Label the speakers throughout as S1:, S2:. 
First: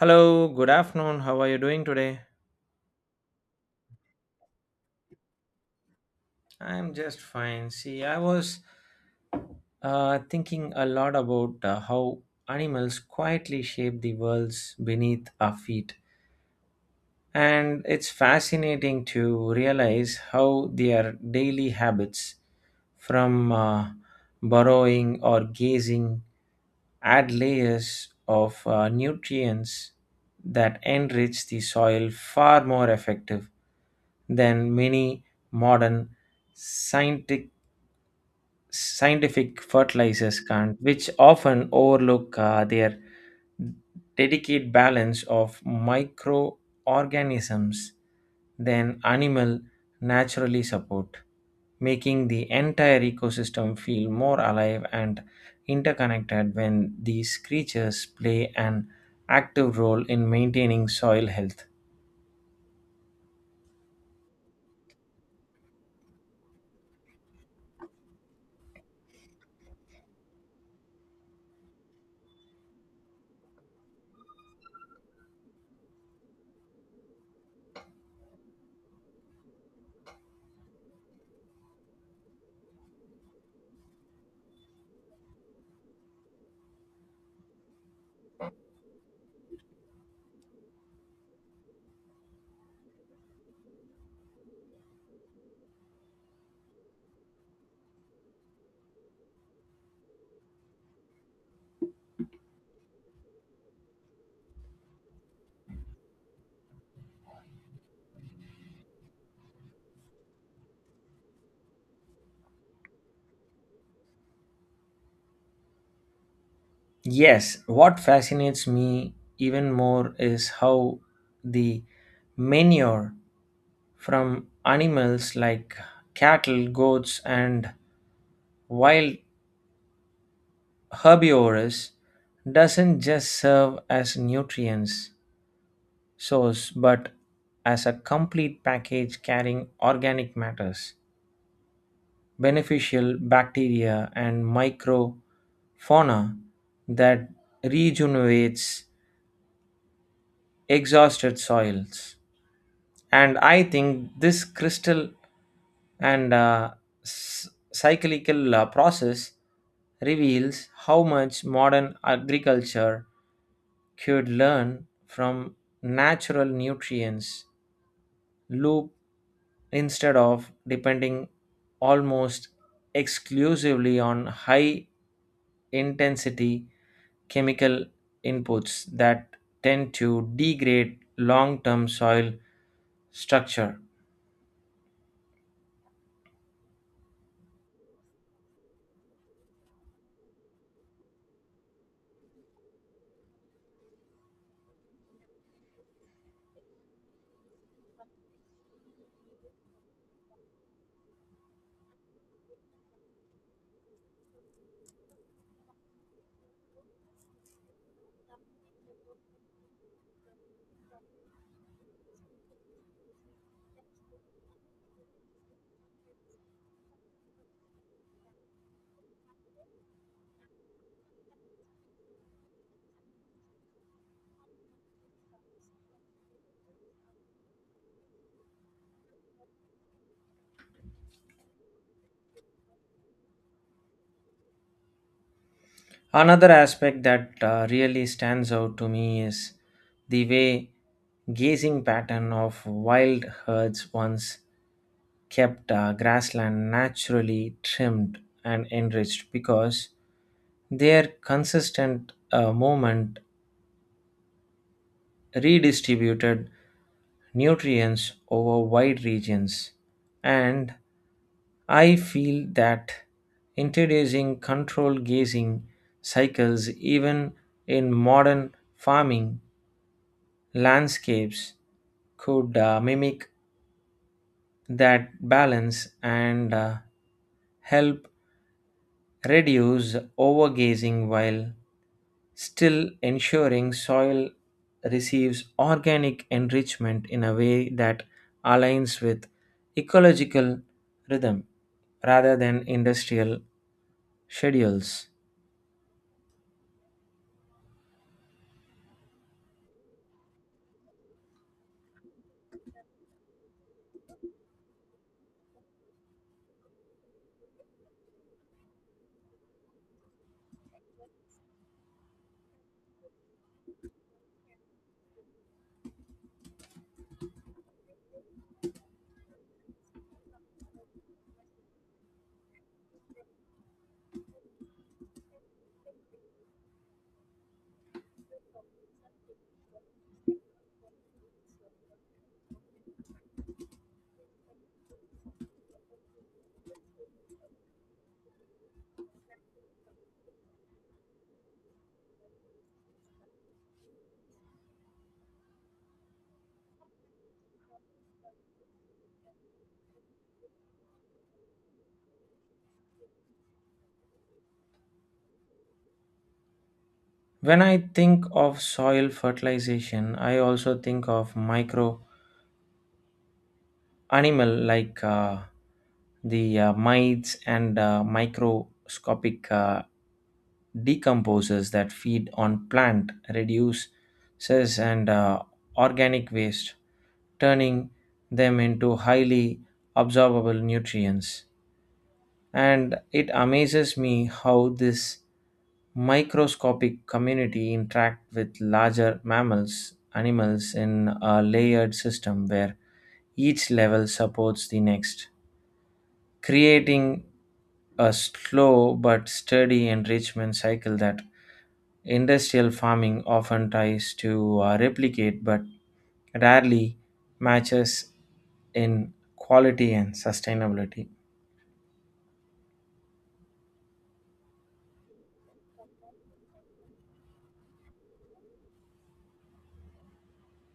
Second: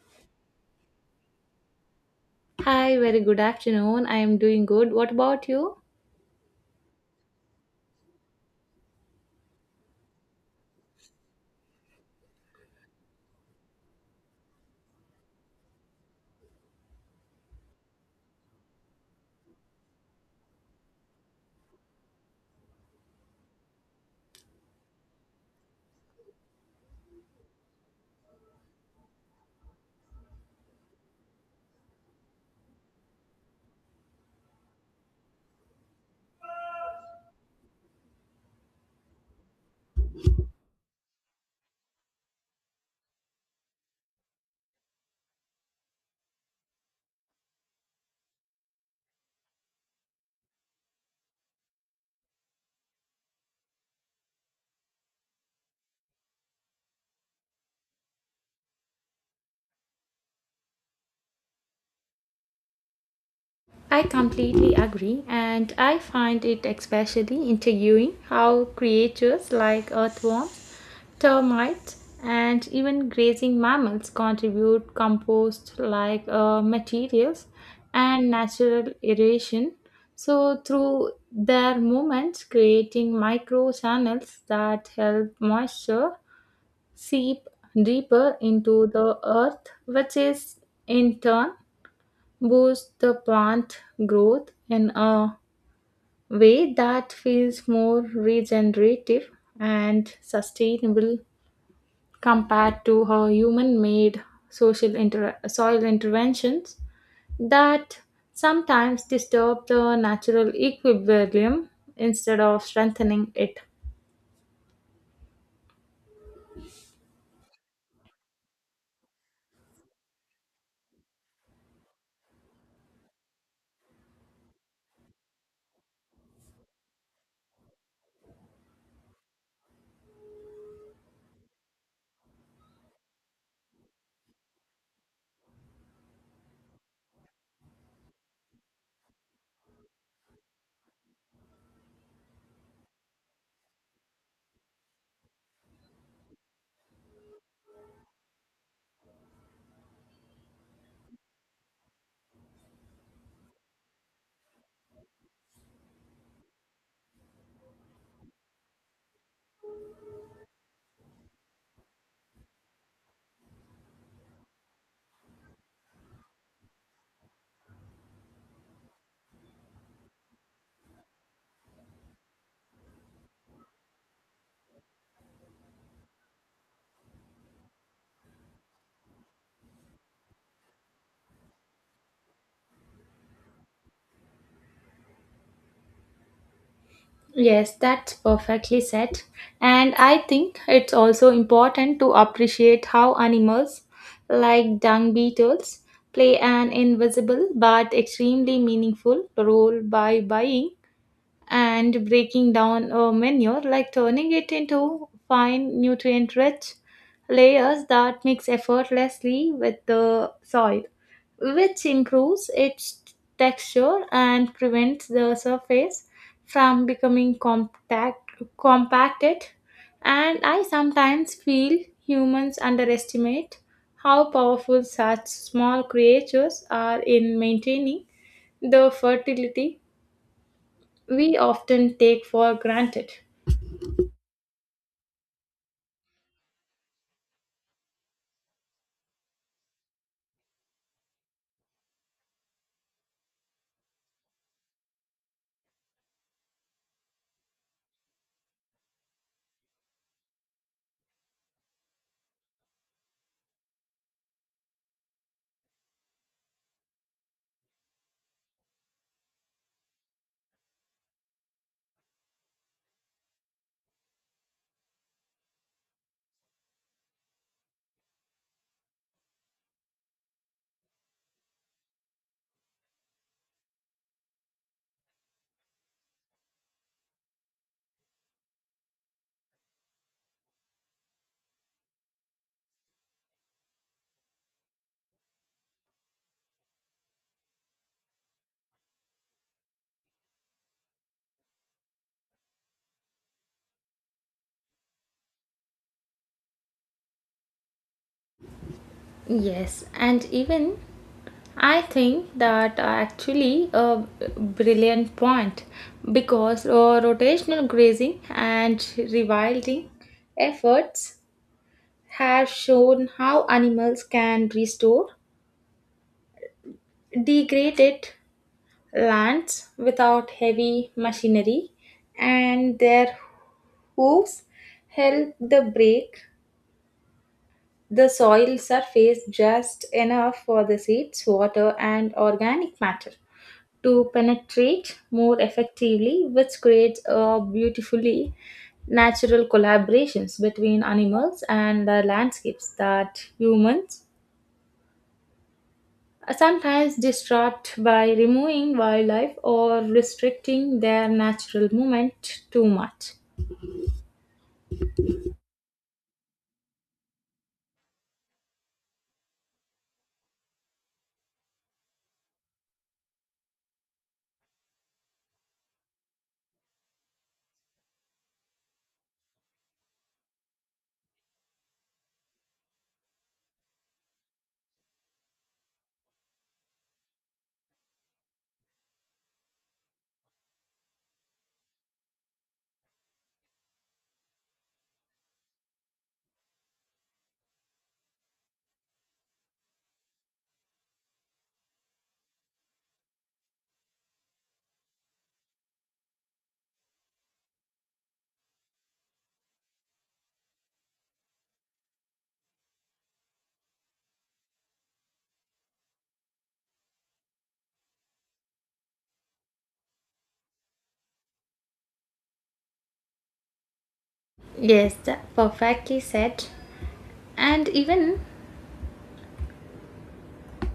S1: Hello, good afternoon. How are you doing today?
S2: Hi, very good afternoon. I am doing good. What about you?
S1: I'm just fine. See, I was thinking a lot about how animals quietly shape the worlds beneath our feet. And it's fascinating to realize how their daily habits, from burrowing or gazing, add layers of nutrients that enrich the soil far more effective than many modern scientific scientific fertilizers can, which often overlook their delicate balance of microorganisms than animal naturally support, making the entire ecosystem feel more alive and interconnected when these creatures play an active role in maintaining soil health.
S2: I completely agree, and I find it especially intriguing how creatures like earthworms, termites, and even grazing mammals contribute compost like materials and natural aeration. So, through their movements, creating microchannels that help moisture seep deeper into the earth, which is in turn boosts the plant growth in a way that feels more regenerative and sustainable compared to her human made soil interventions that sometimes disturb the natural equilibrium instead of strengthening it.
S1: Yes, what fascinates me even more is how the manure from animals like cattle, goats, and wild herbivores doesn't just serve as nutrients source but as a complete package carrying organic matters, beneficial bacteria and microfauna that rejuvenates exhausted soils. And I think this crystal and cyclical process reveals how much modern agriculture could learn from natural nutrients loop instead of depending almost exclusively on high intensity chemical inputs that tend to degrade long term soil structure.
S2: Yes, that's perfectly said. And I think it's also important to appreciate how animals like dung beetles play an invisible but extremely meaningful role by buying and breaking down a manure, like turning it into fine nutrient rich layers that mix effortlessly with the soil, which improves its texture and prevents the surface from becoming compacted. And I sometimes feel humans underestimate how powerful such small creatures are in maintaining the fertility we often take for granted.
S1: Another aspect that really stands out to me is the way grazing pattern of wild herds once kept grassland naturally trimmed and enriched because their consistent movement redistributed nutrients over wide regions, and I feel that introducing controlled grazing cycles even in modern farming landscapes could mimic that balance and help reduce overgrazing while still ensuring soil receives organic enrichment in a way that aligns with ecological rhythm rather than industrial schedules.
S2: Yes, and even I think that actually a brilliant point because rotational grazing and rewilding efforts have shown how animals can restore degraded lands without heavy machinery and their hooves help the break the soil surface just enough for the seeds, water, and organic matter to penetrate more effectively, which creates a beautifully natural collaborations between animals and the landscapes that humans are sometimes distract by removing wildlife or restricting their natural movement too much.
S1: When I think of soil fertilization, I also think of micro animal like the mites and microscopic decomposers that feed on plant reduces and organic waste, turning them into highly absorbable nutrients. And it amazes me how this microscopic community interact with larger mammals, animals in a layered system where each level supports the next, creating a slow but steady enrichment cycle that industrial farming often tries to replicate but rarely matches in quality and sustainability.
S2: Yes, that perfectly said. And even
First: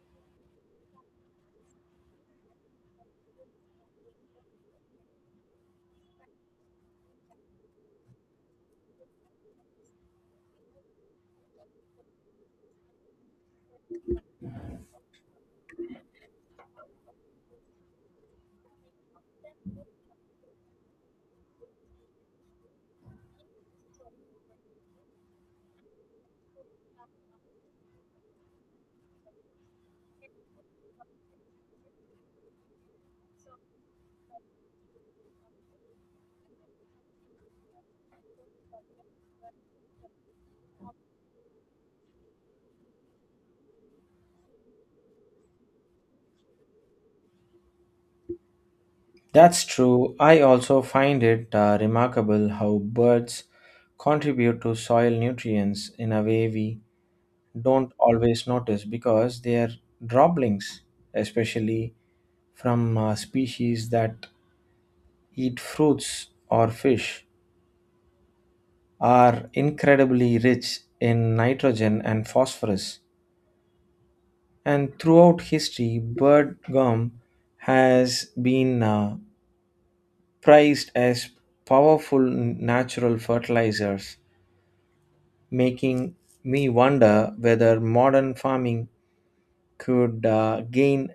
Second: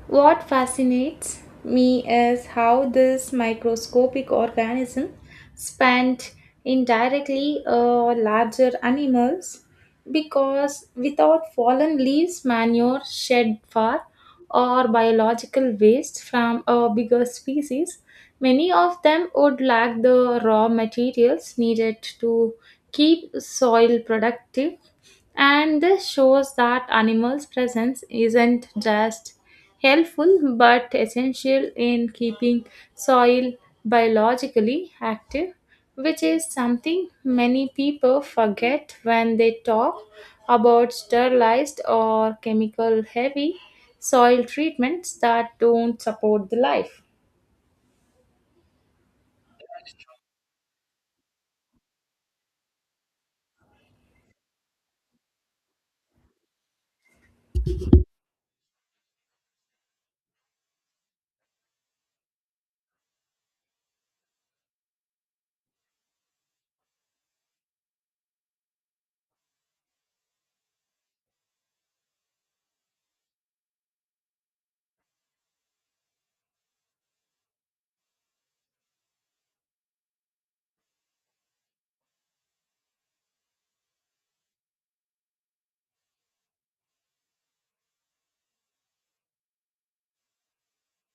S2: what fascinates me is how this microscopic organism spent indirectly larger animals because without fallen leaves, manure, shed far, or biological waste from a bigger species, many of them would lack the raw materials needed to keep soil productive and this shows that animals' presence isn't just helpful but essential in keeping soil biologically active, which is something many people forget when they talk about sterilized or chemical heavy soil treatments that don't support the life.
S1: That's true. I also find it remarkable how birds contribute to soil nutrients in a way we don't always notice because they are droplings, especially from species that eat fruits or fish, are incredibly rich in nitrogen and phosphorus. And throughout history, bird gum has been prized as powerful natural fertilizers, making me wonder whether modern farming could gain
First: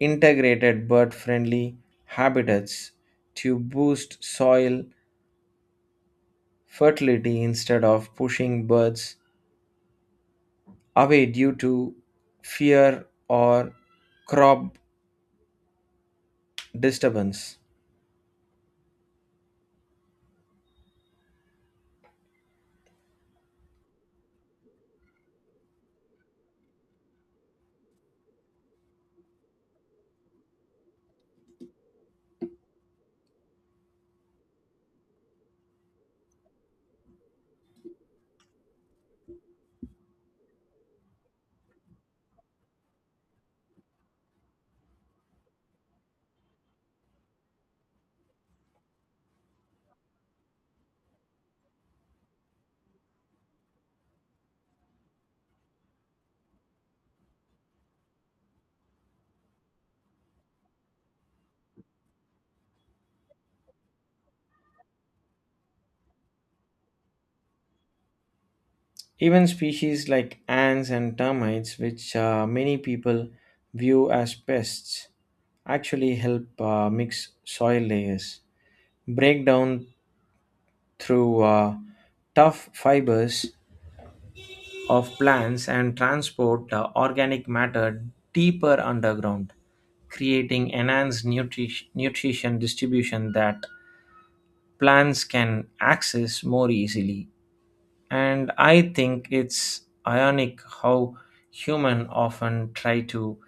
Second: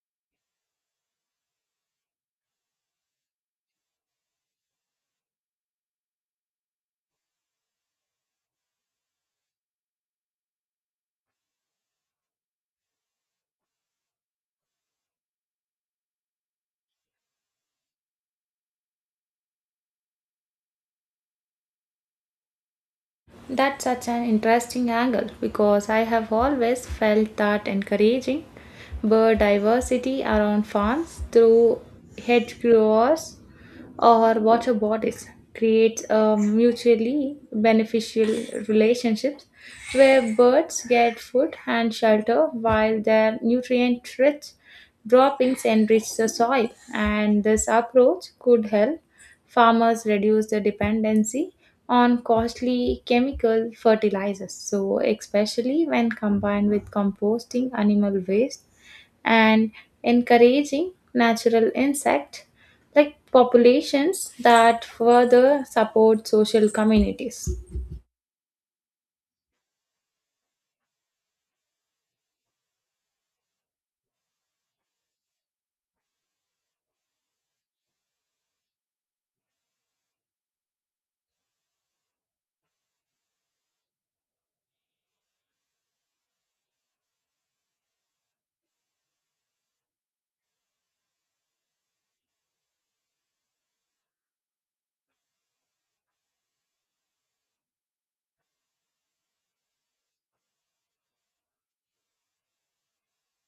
S1: integrated bird friendly habitats to boost soil fertility instead of pushing birds away due to fear or crop disturbance.
S2: That's such an interesting angle because I have always felt that encouraging biodiversity around farms through hedge growers or water bodies creates a mutually beneficial relationships where birds get food and shelter while their nutrient rich droppings enrich the soil and this approach could help farmers reduce the dependency on costly chemical fertilizers so especially when combined with composting animal waste and encouraging natural insect like populations that further support social communities.
S1: Even species like ants and termites, which many people view as pests, actually help mix soil layers, break down through tough fibers of plants and transport the organic matter deeper underground, creating enhanced nutrition distribution that plants can access more easily. And I think it's ironic how human often try to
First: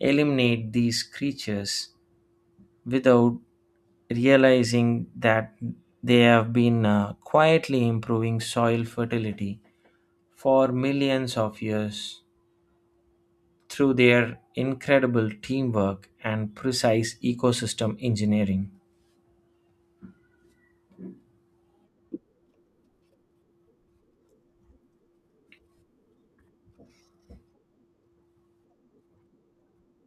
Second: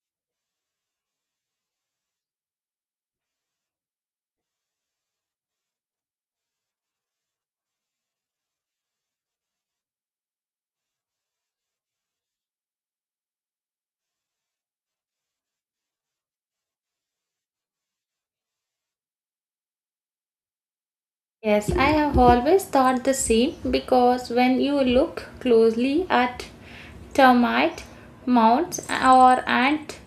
S1: eliminate these creatures without realizing that they have been quietly improving soil fertility for millions of years through their incredible teamwork and precise ecosystem engineering.
S2: Yes, I have always thought the same because when you look closely at termite mounds or ant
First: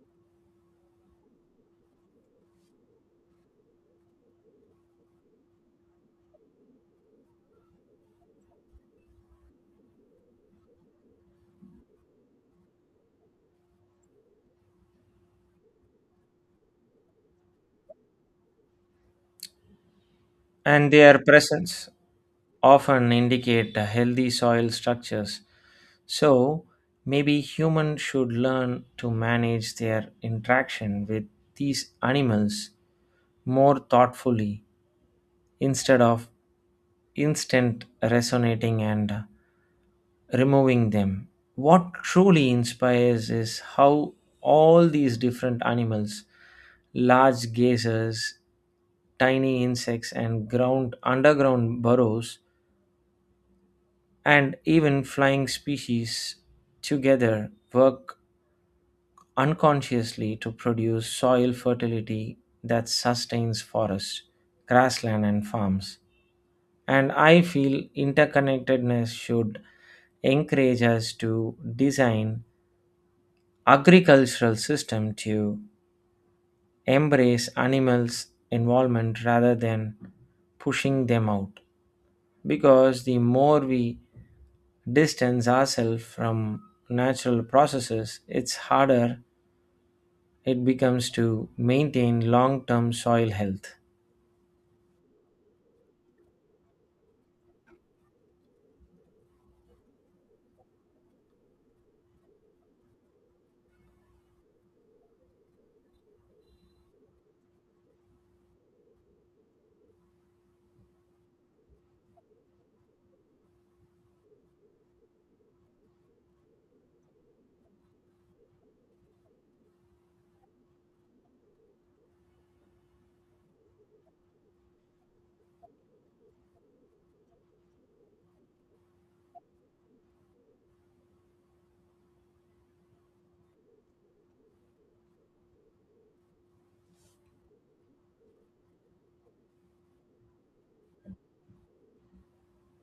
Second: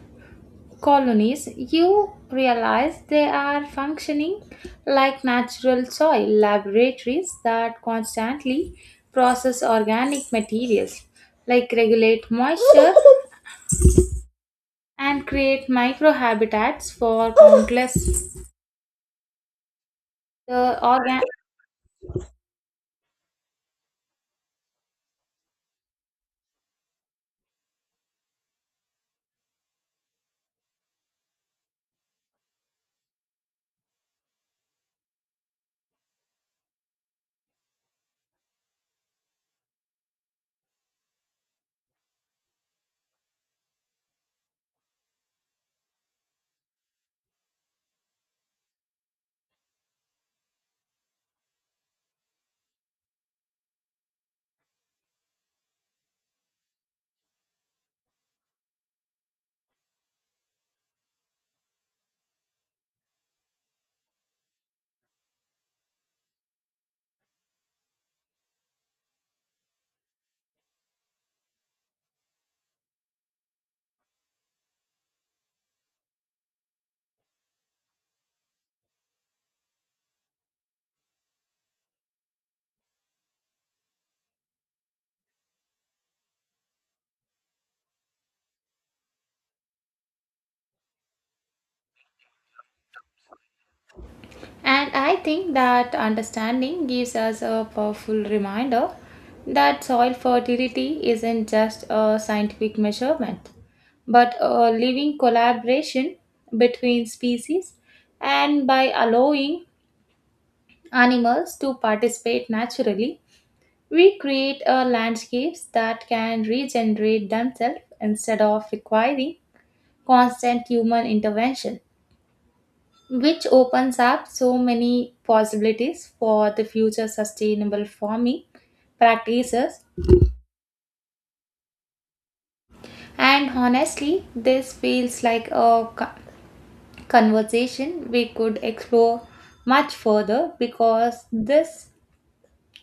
S2: colonies, you realize they are functioning like natural soil laboratories that constantly process organic materials, like regulate moisture and create microhabitats for countless the
S1: And their
S2: organ-
S1: presence often indicate a healthy soil structures. So maybe humans should learn to manage their interaction with these animals more thoughtfully instead of instant resonating and removing them. What truly inspires is how all these different animals, large gazers, tiny insects, and ground underground burrows, and even flying species together work unconsciously to produce soil fertility that sustains forests, grassland, and farms. And I feel interconnectedness should encourage us to design agricultural system to embrace animals involvement rather than pushing them out, because the more we distance ourselves from natural processes, it's harder it becomes to maintain long-term soil health.
S2: And I think that understanding gives us a powerful reminder that soil fertility isn't just a scientific measurement, but a living collaboration between species. And by allowing animals to participate naturally, we create a landscapes that can regenerate themselves instead of requiring constant human intervention which opens up so many possibilities for the future sustainable farming practices. And honestly, this feels like a conversation we could explore much further because this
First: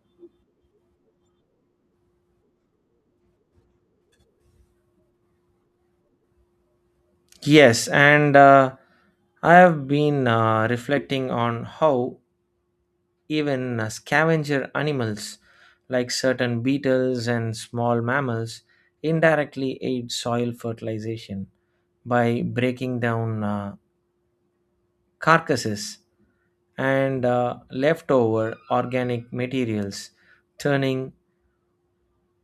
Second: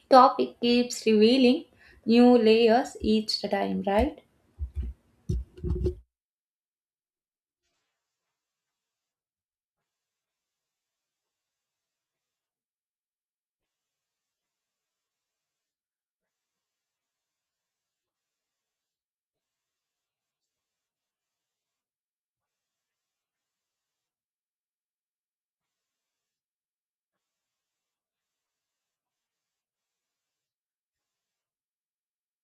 S2: topic keeps revealing new layers each time, right?
S1: Yes and I have been reflecting on how even scavenger animals like certain beetles and small mammals indirectly aid soil fertilization by breaking down carcasses and leftover organic materials, turning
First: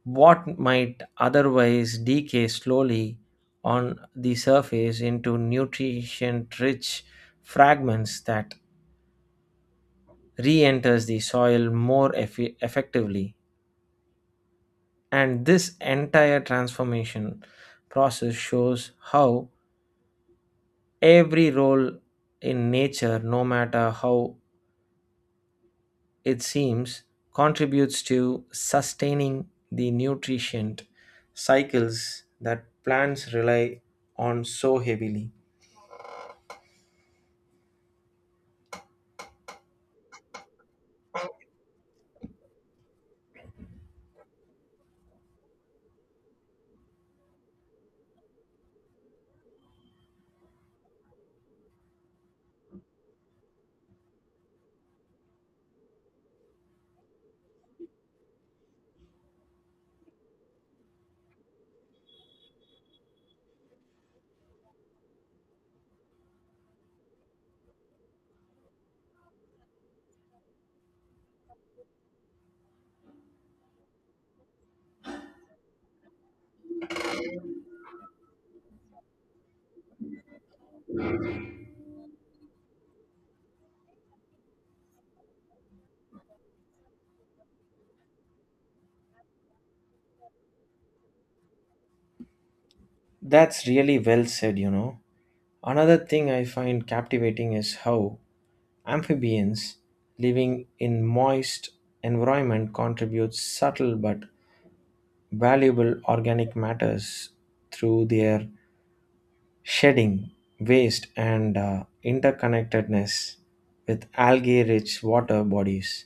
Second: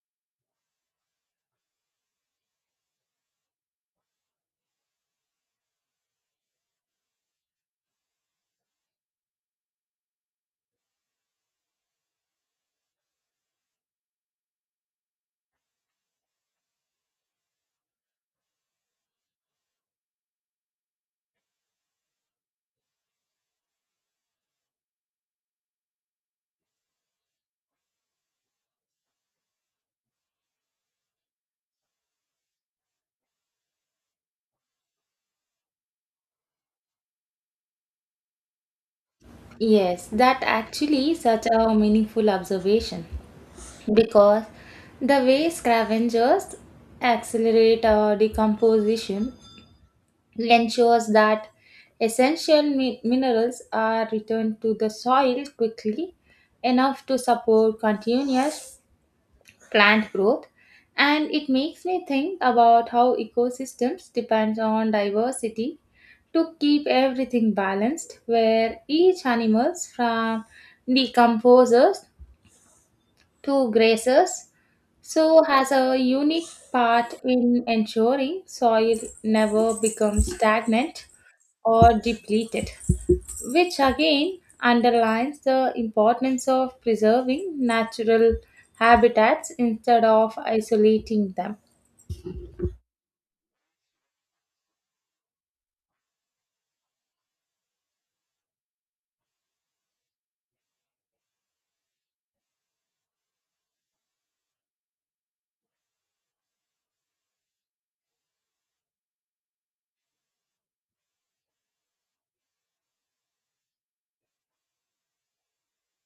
S1: what might otherwise decay slowly on the surface into nutrient rich fragments that re enters the soil more effectively. And this entire transformation process shows how every role in nature, no matter how it seems, contributes to sustaining the nutrition cycles that plants rely on so heavily.
S2: Yes, that actually such a meaningful observation because the way scavengers accelerate our decomposition it ensures that essential minerals are returned to the soil quickly enough to support continuous plant growth and it makes me think about how ecosystems depend on diversity to keep everything balanced where each animals from decomposers to grasses, so has a unique part in ensuring soil never becomes stagnant or depleted, which again underlines the importance of preserving natural habitats instead of isolating them.
S1: That's really well said, you know. Another thing I find captivating is how amphibians living in moist environment contribute subtle but valuable organic matters through their shedding, waste, and interconnectedness with algae rich water bodies,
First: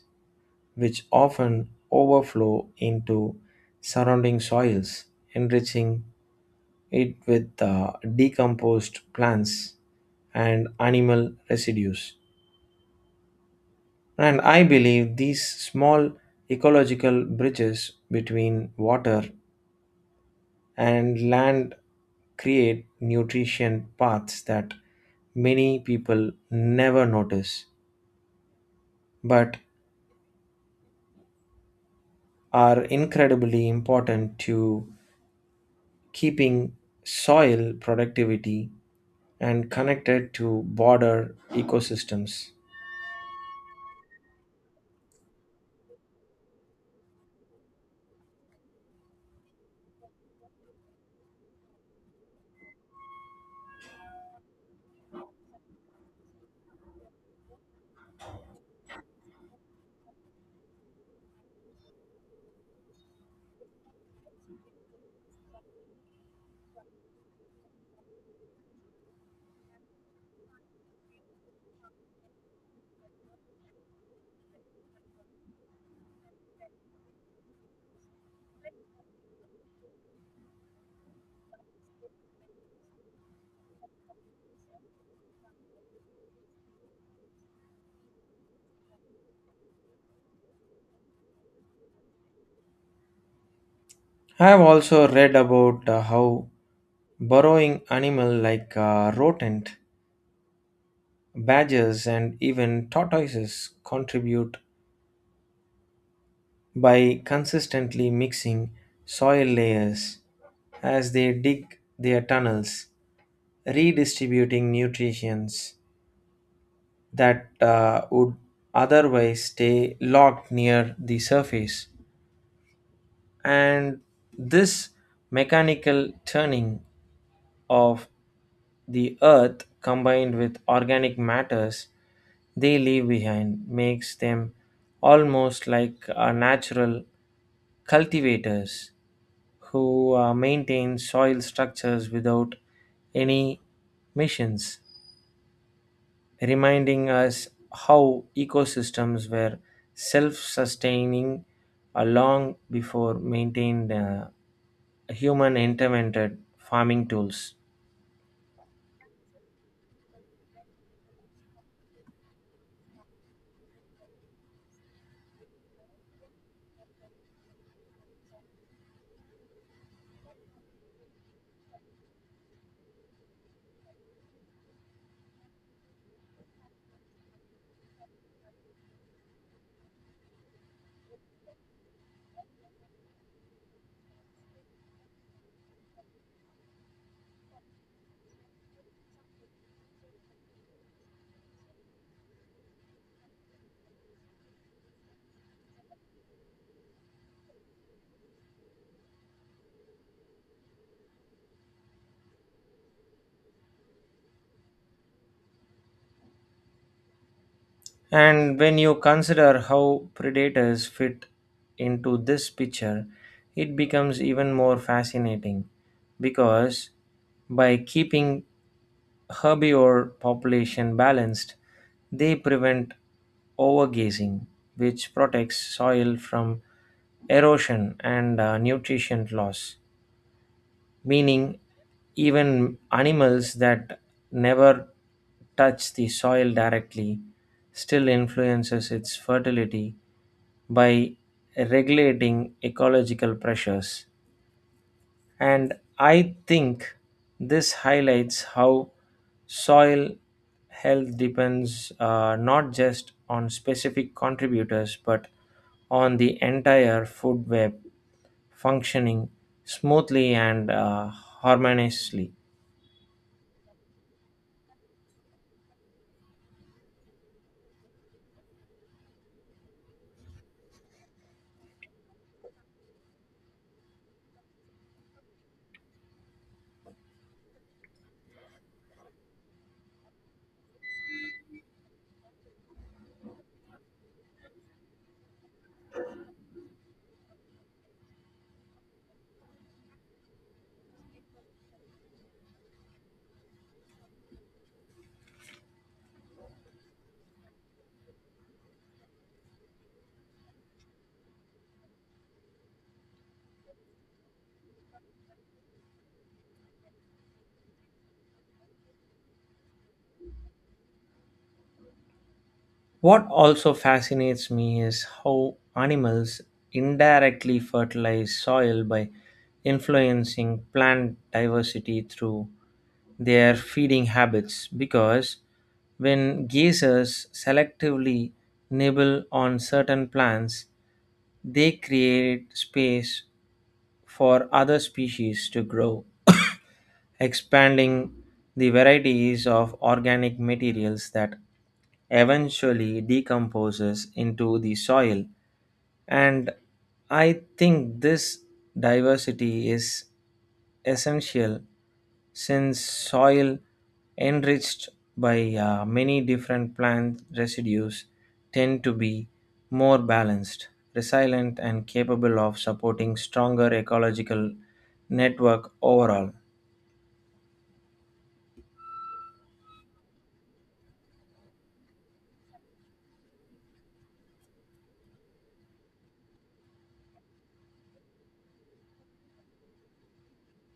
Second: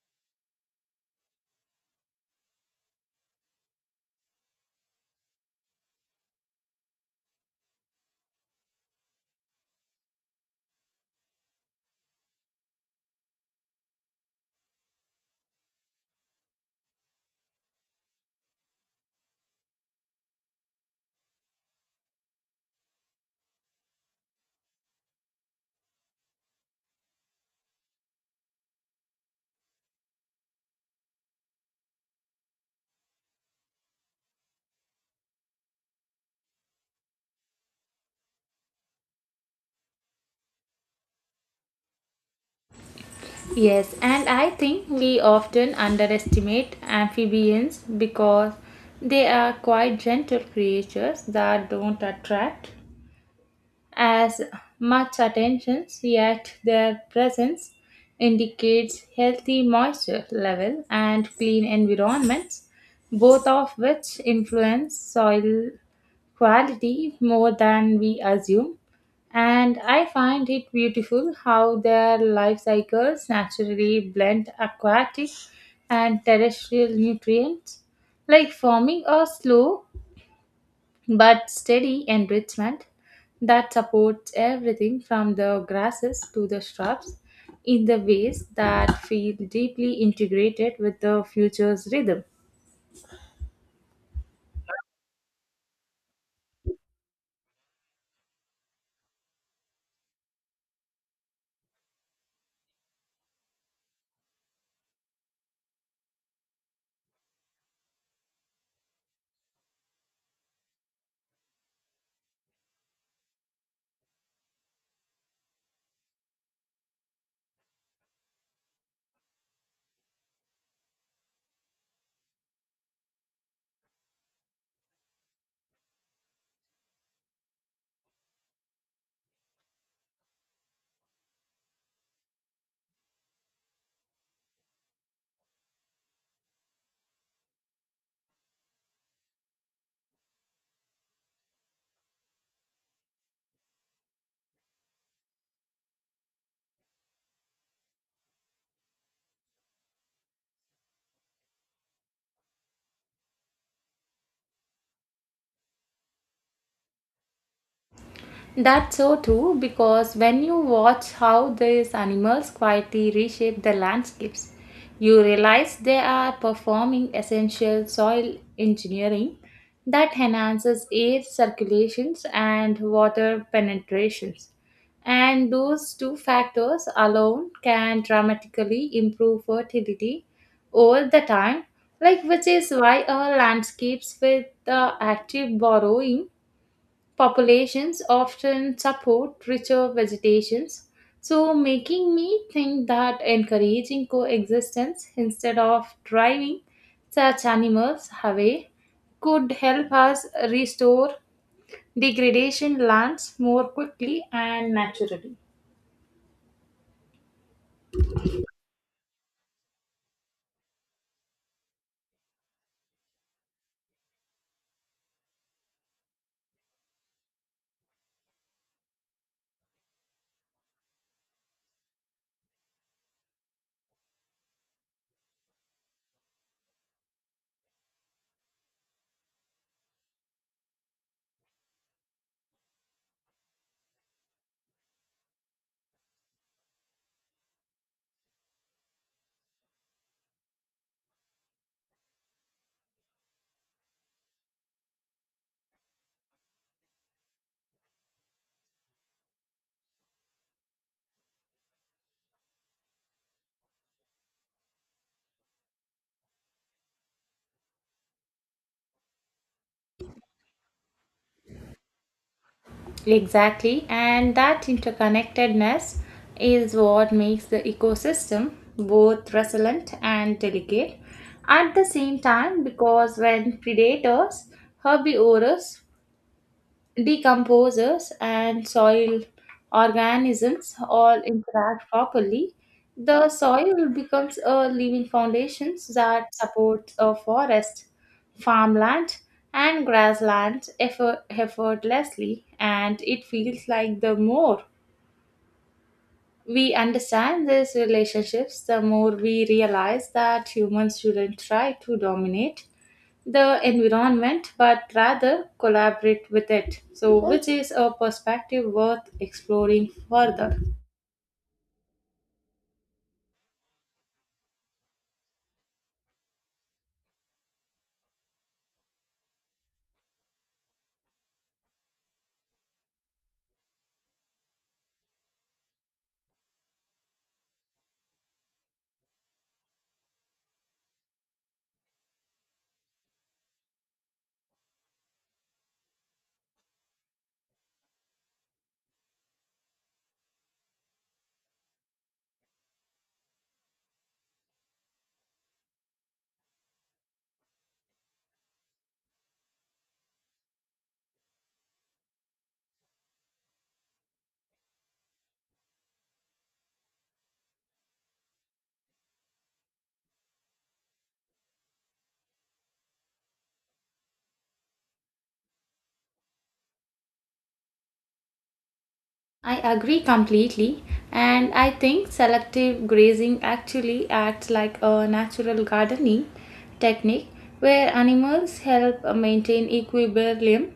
S1: which often overflow into surrounding soils, enriching it with decomposed plants and animal residues. And I believe these small ecological bridges between water and land create nutrition paths that many people never notice but are incredibly important to keeping soil productivity and connected to border ecosystems.
S2: Yes, and I think we often underestimate amphibians because they are quite gentle creatures that don't attract as much attention, yet their presence indicates healthy moisture level and clean environments, both of which influence soil quality more than we assume. And I find it beautiful how their life cycles naturally blend aquatic and terrestrial nutrients, like farming a slow but steady enrichment that supports everything from the grasses to the shrubs in the ways that feel deeply integrated with the future's rhythm.
S1: I have also read about how burrowing animal like rodent, badgers, and even tortoises contribute by consistently mixing soil layers as they dig their tunnels, redistributing nutrients that would otherwise stay locked near the surface. And this mechanical turning of the earth combined with organic matters they leave behind makes them almost like a natural cultivators who maintain soil structures without any missions, reminding us how ecosystems were self sustaining long before maintained human intervented farming tools.
S2: That's so true because when you watch how these animals quietly reshape the landscapes, you realize they are performing essential soil engineering that enhances air circulations and water penetrations. And those two factors alone can dramatically improve fertility over the time, like which is why our landscapes with the active borrowing populations often support richer vegetations, so making me think that encouraging coexistence instead of driving such animals away could help us restore degradation lands more quickly and naturally.
S1: And when you consider how predators fit into this picture, it becomes even more fascinating because by keeping herbivore population balanced, they prevent overgrazing, which protects soil from erosion and nutrition loss. Meaning, even animals that never touch the soil directly still influences its fertility by regulating ecological pressures. And I think this highlights how soil health depends not just on specific contributors but on the entire food web functioning smoothly and harmoniously.
S2: Exactly, and that interconnectedness is what makes the ecosystem both resilient and delicate at the same time because when predators, herbivores, decomposers and soil organisms all interact properly, the soil becomes a living foundation that supports a forest, farmland, and grassland effortlessly, and it feels like the more we understand these relationships, the more we realize that humans shouldn't try to dominate the environment but rather collaborate with it. So, which is a perspective worth exploring further.
S1: What also fascinates me is how animals indirectly fertilize soil by influencing plant diversity through their feeding habits, because when geysers selectively nibble on certain plants, they create space for other species to grow, expanding the varieties of organic materials that eventually decomposes into the soil. And I think this diversity is essential since soil enriched by many different plant residues tend to be more balanced, resilient, and capable of supporting stronger ecological network overall.
S2: I agree completely, and I think selective grazing actually acts like a natural gardening technique where animals help maintain equilibrium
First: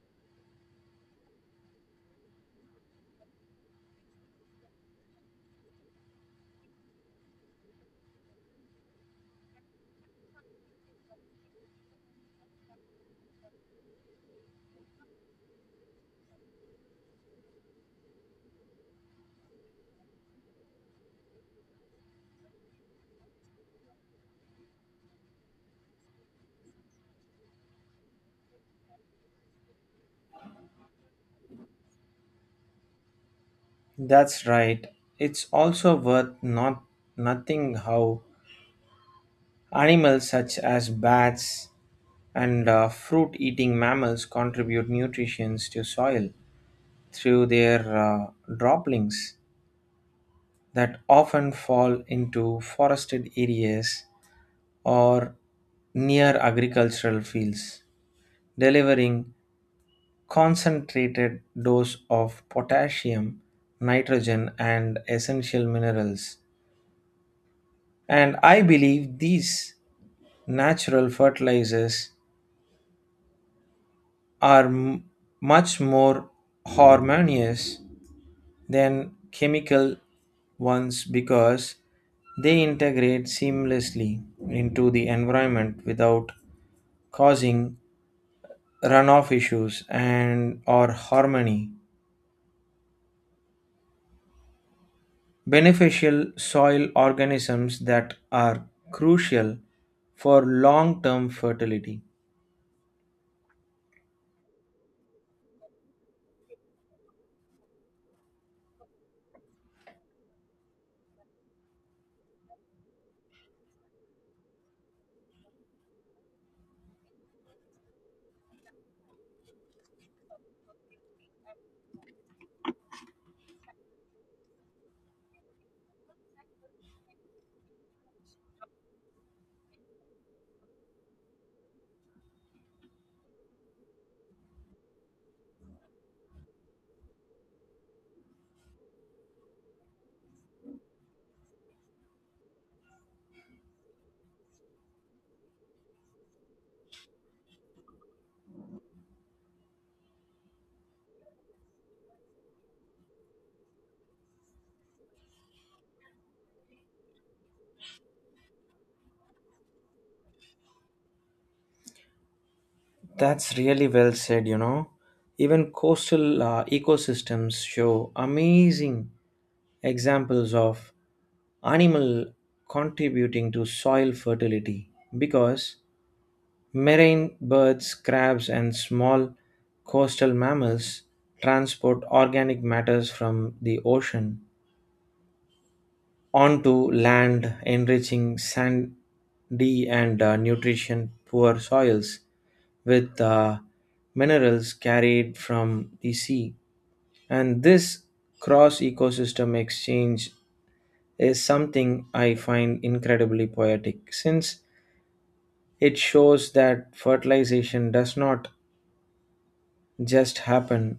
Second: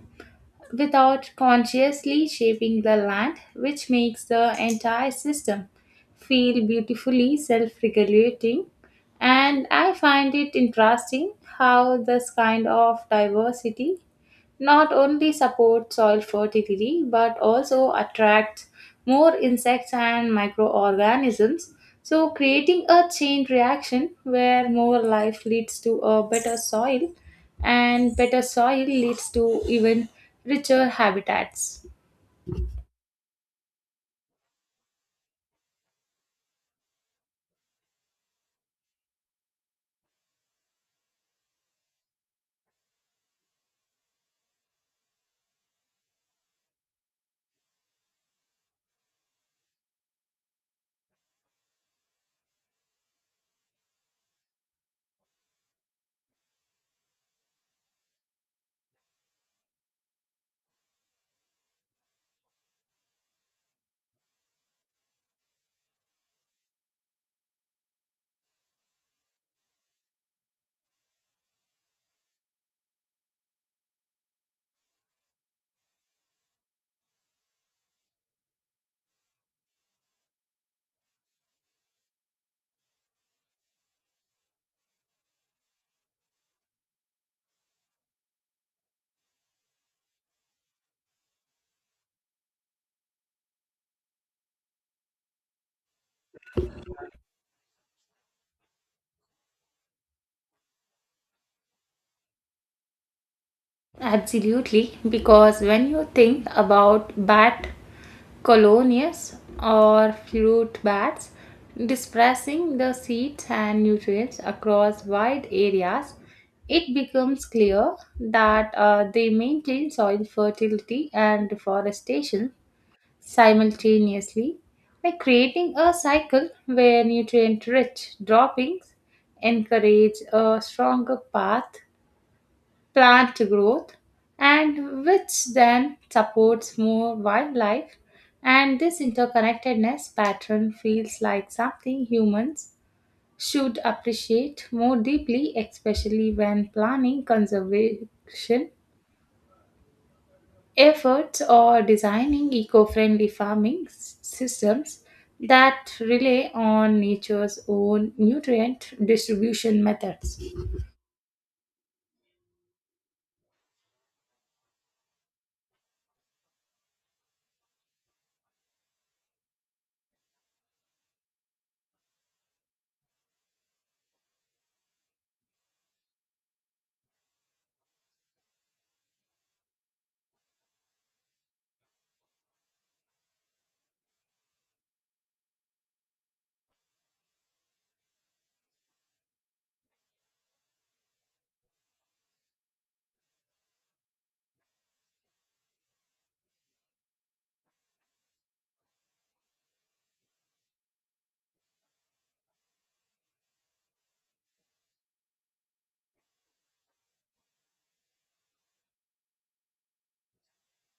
S2: without consciously shaping the land, which makes the entire system feel beautifully self regulating. And I find it interesting how this kind of diversity not only support soil fertility but also attracts more insects and microorganisms so creating a chain reaction where more life leads to a better soil and better soil leads to even richer habitats.
S1: That's right. It's also worth nothing how animals such as bats and fruit eating mammals contribute nutrition to soil through their droplings that often fall into forested areas or near agricultural fields, delivering concentrated dose of potassium, nitrogen, and essential minerals. And I believe these natural fertilizers are much more harmonious than chemical ones because they integrate seamlessly into the environment without causing runoff issues and or harmony beneficial soil organisms that are crucial for long term fertility.
S2: Absolutely, because when you think about bat colonies or fruit bats dispersing the seeds and nutrients across wide areas, it becomes clear that they maintain soil fertility and deforestation simultaneously, like creating a cycle where nutrient rich droppings encourage a stronger path plant growth, and which then supports more wildlife. And this interconnectedness pattern feels like something humans should appreciate more deeply, especially when planning conservation efforts or designing eco friendly farming systems that rely on nature's own nutrient distribution methods.
S1: That's really well said, you know. Even coastal ecosystems show amazing examples of animal contributing to soil fertility because marine birds, crabs, and small coastal mammals transport organic matters from the ocean onto land, enriching sandy and nutrition poor soils with minerals carried from the sea. And this cross ecosystem exchange is something I find incredibly poetic since it shows that fertilization does not just happen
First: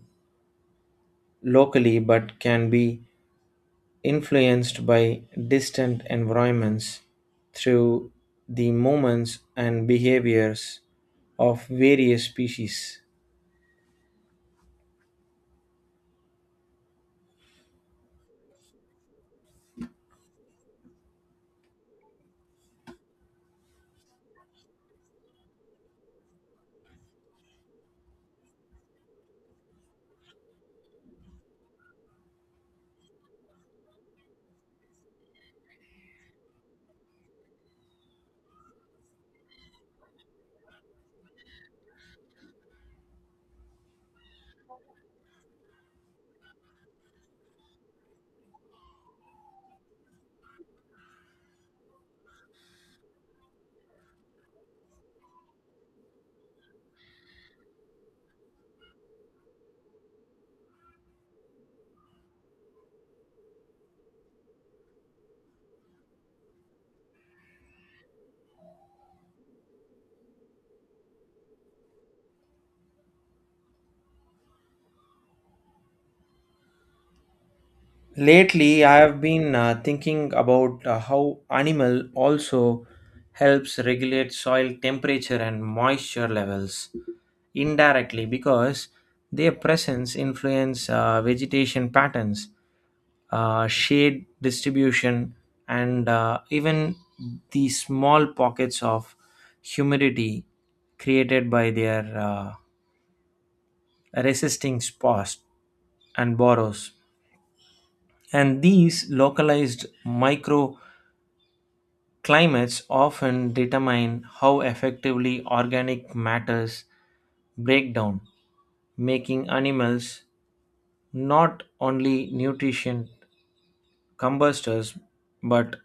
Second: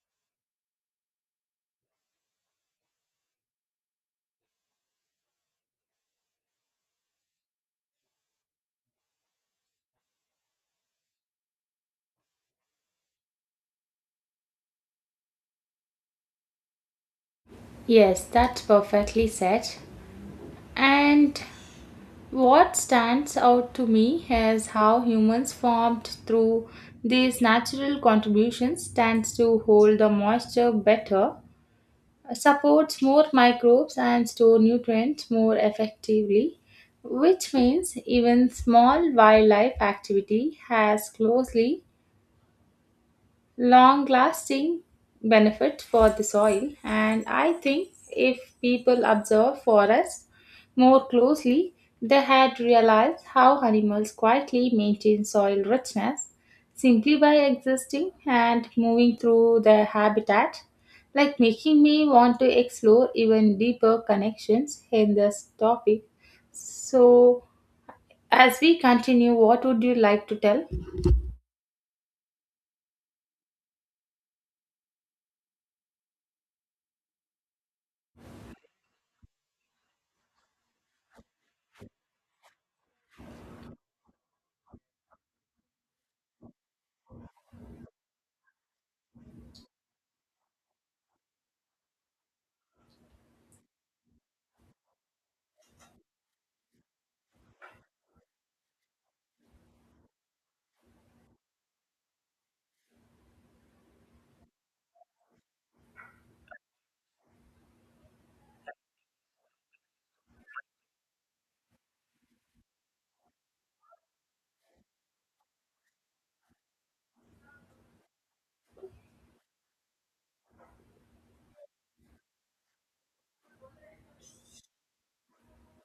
S1: locally but can be influenced by distant environments through the movements and behaviors of various species.
S2: Yes, that's perfectly said. And what stands out to me is how humans formed through these natural contributions tends to hold the moisture better, supports more microbes and store nutrients more effectively, which means even small wildlife activity has closely long lasting benefit for the soil and I think if people observe forests more closely they had realized how animals quietly maintain soil richness simply by existing and moving through their habitat like making me want to explore even deeper connections in this topic so as we continue what would you like to tell.
S1: Lately, I have been thinking about how animal also helps regulate soil temperature and moisture levels indirectly because their presence influence vegetation patterns, shade distribution, and even the small pockets of humidity created by their resisting spores and borrows. And these localized microclimates often determine how effectively organic matters break down, making animals not only nutrient combustors but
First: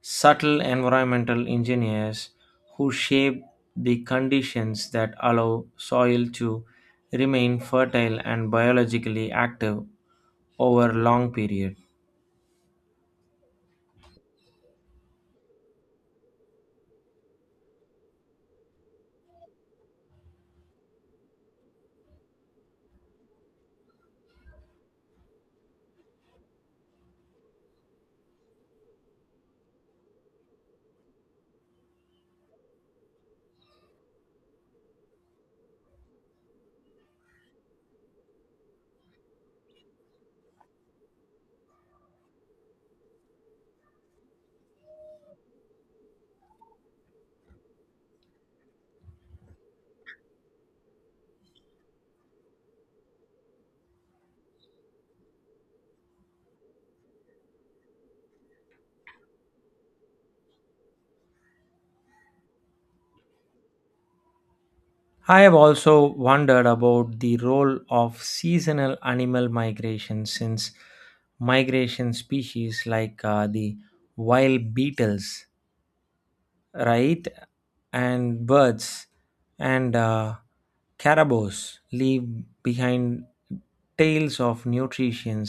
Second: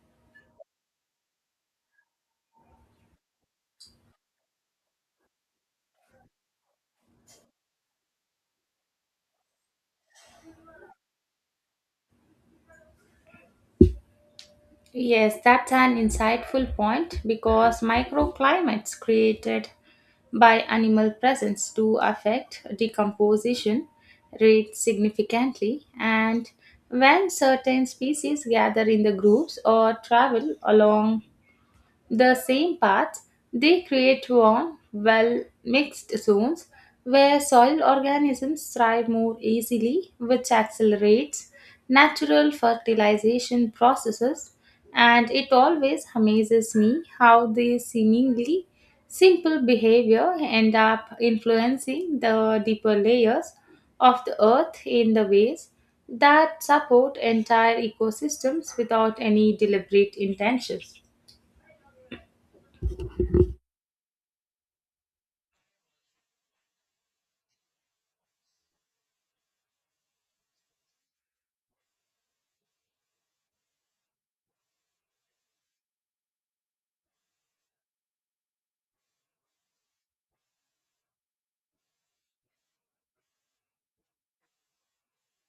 S1: subtle environmental engineers who shape the conditions that allow soil to remain fertile and biologically active over long periods.
S2: Yes, that's an insightful point because microclimates created by animal presence do affect decomposition rates significantly. And when certain species gather in the groups or travel along the same paths they create warm, well mixed zones where soil organisms thrive more easily, which accelerates natural fertilization processes. And it always amazes me how these seemingly simple behavior end up influencing the deeper layers of the earth in the ways that support entire ecosystems without any deliberate intentions.
S1: I have also wondered about the role of seasonal animal migration since migration species like the wild beetles, right, and birds and caribous leave behind tales of nutrition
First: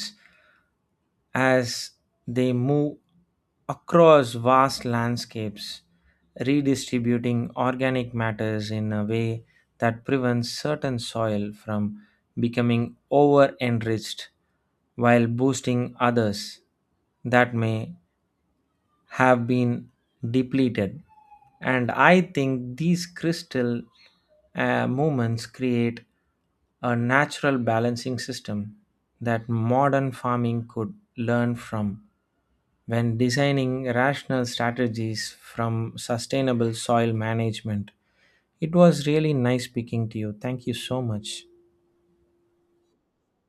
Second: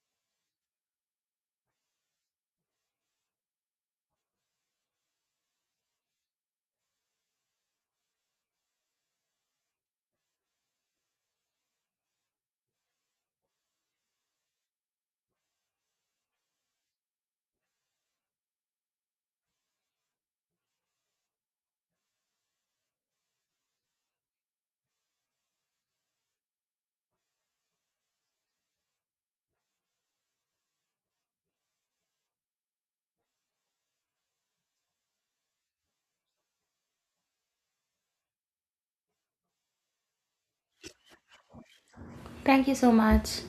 S1: as they move across vast landscapes, redistributing organic matters in a way that prevents certain soil from becoming over enriched while boosting others that may have been depleted. And I think these crystal moments create a natural balancing system that modern farming could learn from when designing rational strategies from sustainable soil management. It was really nice speaking to you. Thank you so much.
S2: Thank you so much.